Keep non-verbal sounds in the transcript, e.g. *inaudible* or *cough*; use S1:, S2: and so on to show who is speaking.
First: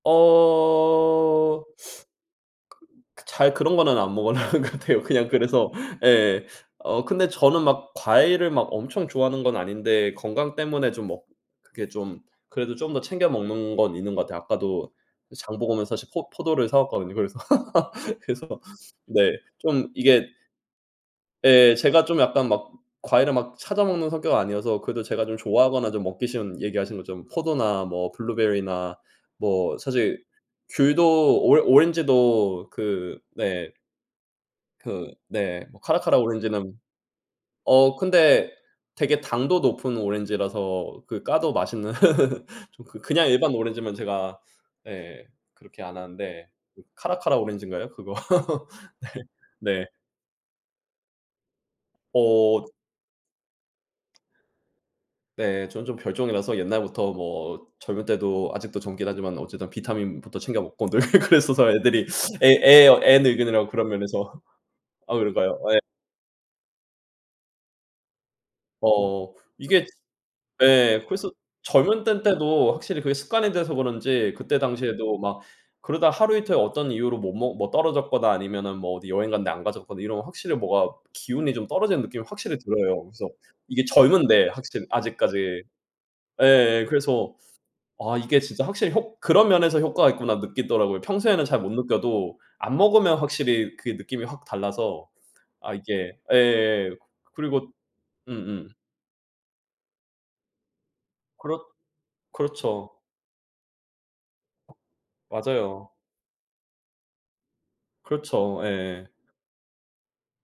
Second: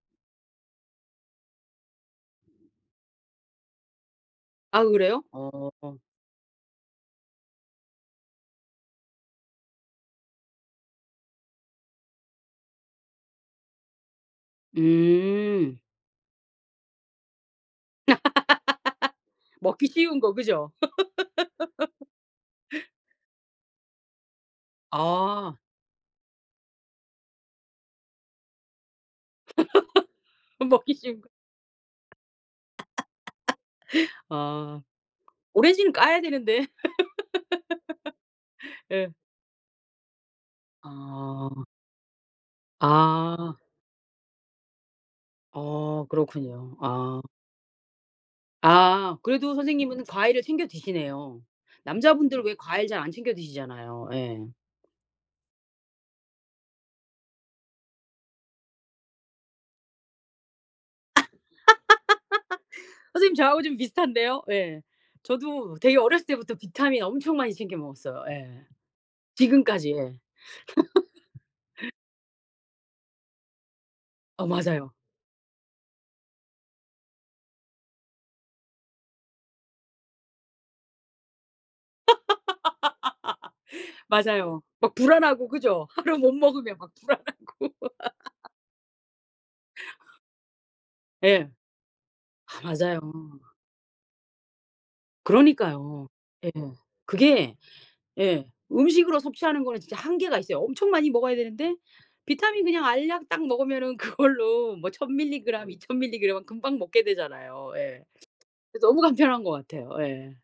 S1: 어. 잘 그런 거는 안 먹으려고 하는 것
S2: 아
S1: 같아요.
S2: 그래요?
S1: 그냥 그래서
S2: 어.
S1: 예. 어 근데 저는 막 과일을 엄청 좋아하는 건 아닌데 건강 때문에 좀 먹 그게 좀 그래도 좀 더 챙겨 먹는 건 있는 것 같아요. 아까도 그 장 보고
S2: 음.
S1: 오면서 사실 포 포도를 사 왔거든요 그래서. *laughs* 그래서 네
S2: *laughs*
S1: 좀
S2: 먹기 쉬운
S1: 이게
S2: 거 그죠?
S1: 예. 제가 좀 약간 막
S2: *laughs*
S1: 과일을 막 찾아 먹는 성격은 아니어서 그래도 제가 좀
S2: 아.
S1: 좋아하거나 좀 먹기 쉬운 얘기하신 것처럼 포도나 뭐 블루베리나 뭐 사실
S2: *laughs* 먹기 쉬운 거.
S1: 귤도 오 오렌지도 그 네.
S2: *laughs* 아.
S1: 그 네
S2: 오렌지는
S1: 카라카라
S2: 까야 되는데.
S1: 오렌지는 어 근데
S2: *laughs* 예.
S1: 되게 당도 높은 오렌지라서 그 까도
S2: 아.
S1: 맛있는 *laughs* 좀 그 그냥 일반
S2: 아.
S1: 오렌지면 제가 예 그렇게 안
S2: 어
S1: 하는데
S2: 그렇군요.
S1: 그
S2: 아.
S1: 카라카라 오렌지인가요? 그거.
S2: 아 그래도
S1: *laughs* 네. 네.
S2: 선생님은 과일을 챙겨 드시네요. 남자분들 왜
S1: 어.
S2: 과일 잘 안 챙겨 드시잖아요. 예.
S1: 네. 저는 좀 별종이라서 옛날부터 뭐 젊을 때도 아직도 젊긴 하지만 어쨌든 비타민부터 챙겨 먹고 늘 그랬어서 애들이 애 애
S2: *laughs* 선생님 저하고
S1: 애늙은이라고
S2: 좀
S1: 그런 면에서.
S2: 비슷한데요. 예.
S1: 아 그런가요?
S2: 저도
S1: 예.
S2: 되게 어렸을 때부터 비타민 엄청 많이 챙겨 먹었어요. 예.
S1: 어 이게
S2: 지금까지 예.
S1: 예 그래서
S2: *laughs*
S1: 젊을 때인데도 확실히 그게 습관이 돼서 그런지
S2: 어
S1: 그때
S2: 맞아요.
S1: 당시에도 막 그러다 하루 이틀 어떤 이유로 못 먹 뭐 떨어졌거나 아니면은 뭐 어디 여행 갔는데 안 가져갔거나 이러면 확실히 뭔가 기운이 좀 떨어지는
S2: *laughs*
S1: 느낌이 확실히 들어요. 그래서 이게 젊은데
S2: 맞아요.
S1: 확실히
S2: 막 불안하고
S1: 아직까지.
S2: 그죠? 하루 못 먹으면
S1: 예
S2: 막
S1: 그래서
S2: 불안하고.
S1: 아 이게 진짜 확실히 효 '그런 면에서 효과가
S2: *laughs*
S1: 있구나.' 느끼더라고요. 평소에는
S2: 예.
S1: 잘 못 느껴도
S2: 아
S1: 안
S2: 맞아요.
S1: 먹으면 확실히 그게 느낌이 확 달라서 아
S2: 그러니까요.
S1: 이게
S2: 예.
S1: 예예예.
S2: 그게
S1: 그리고
S2: 예.
S1: 음음.
S2: 음식으로 섭취하는 거는 진짜 한계가 있어요. 엄청 많이 먹어야
S1: 그렇
S2: 되는데 비타민 그냥
S1: 그렇죠.
S2: 알약 딱 먹으면은 그걸로 뭐 1000 밀리그램
S1: 맞아요.
S2: 2000 밀리그램 금방 먹게 되잖아요. 예.
S1: 그렇죠.
S2: 그래서 너무
S1: 예.
S2: 간편한 것 같아요. 예.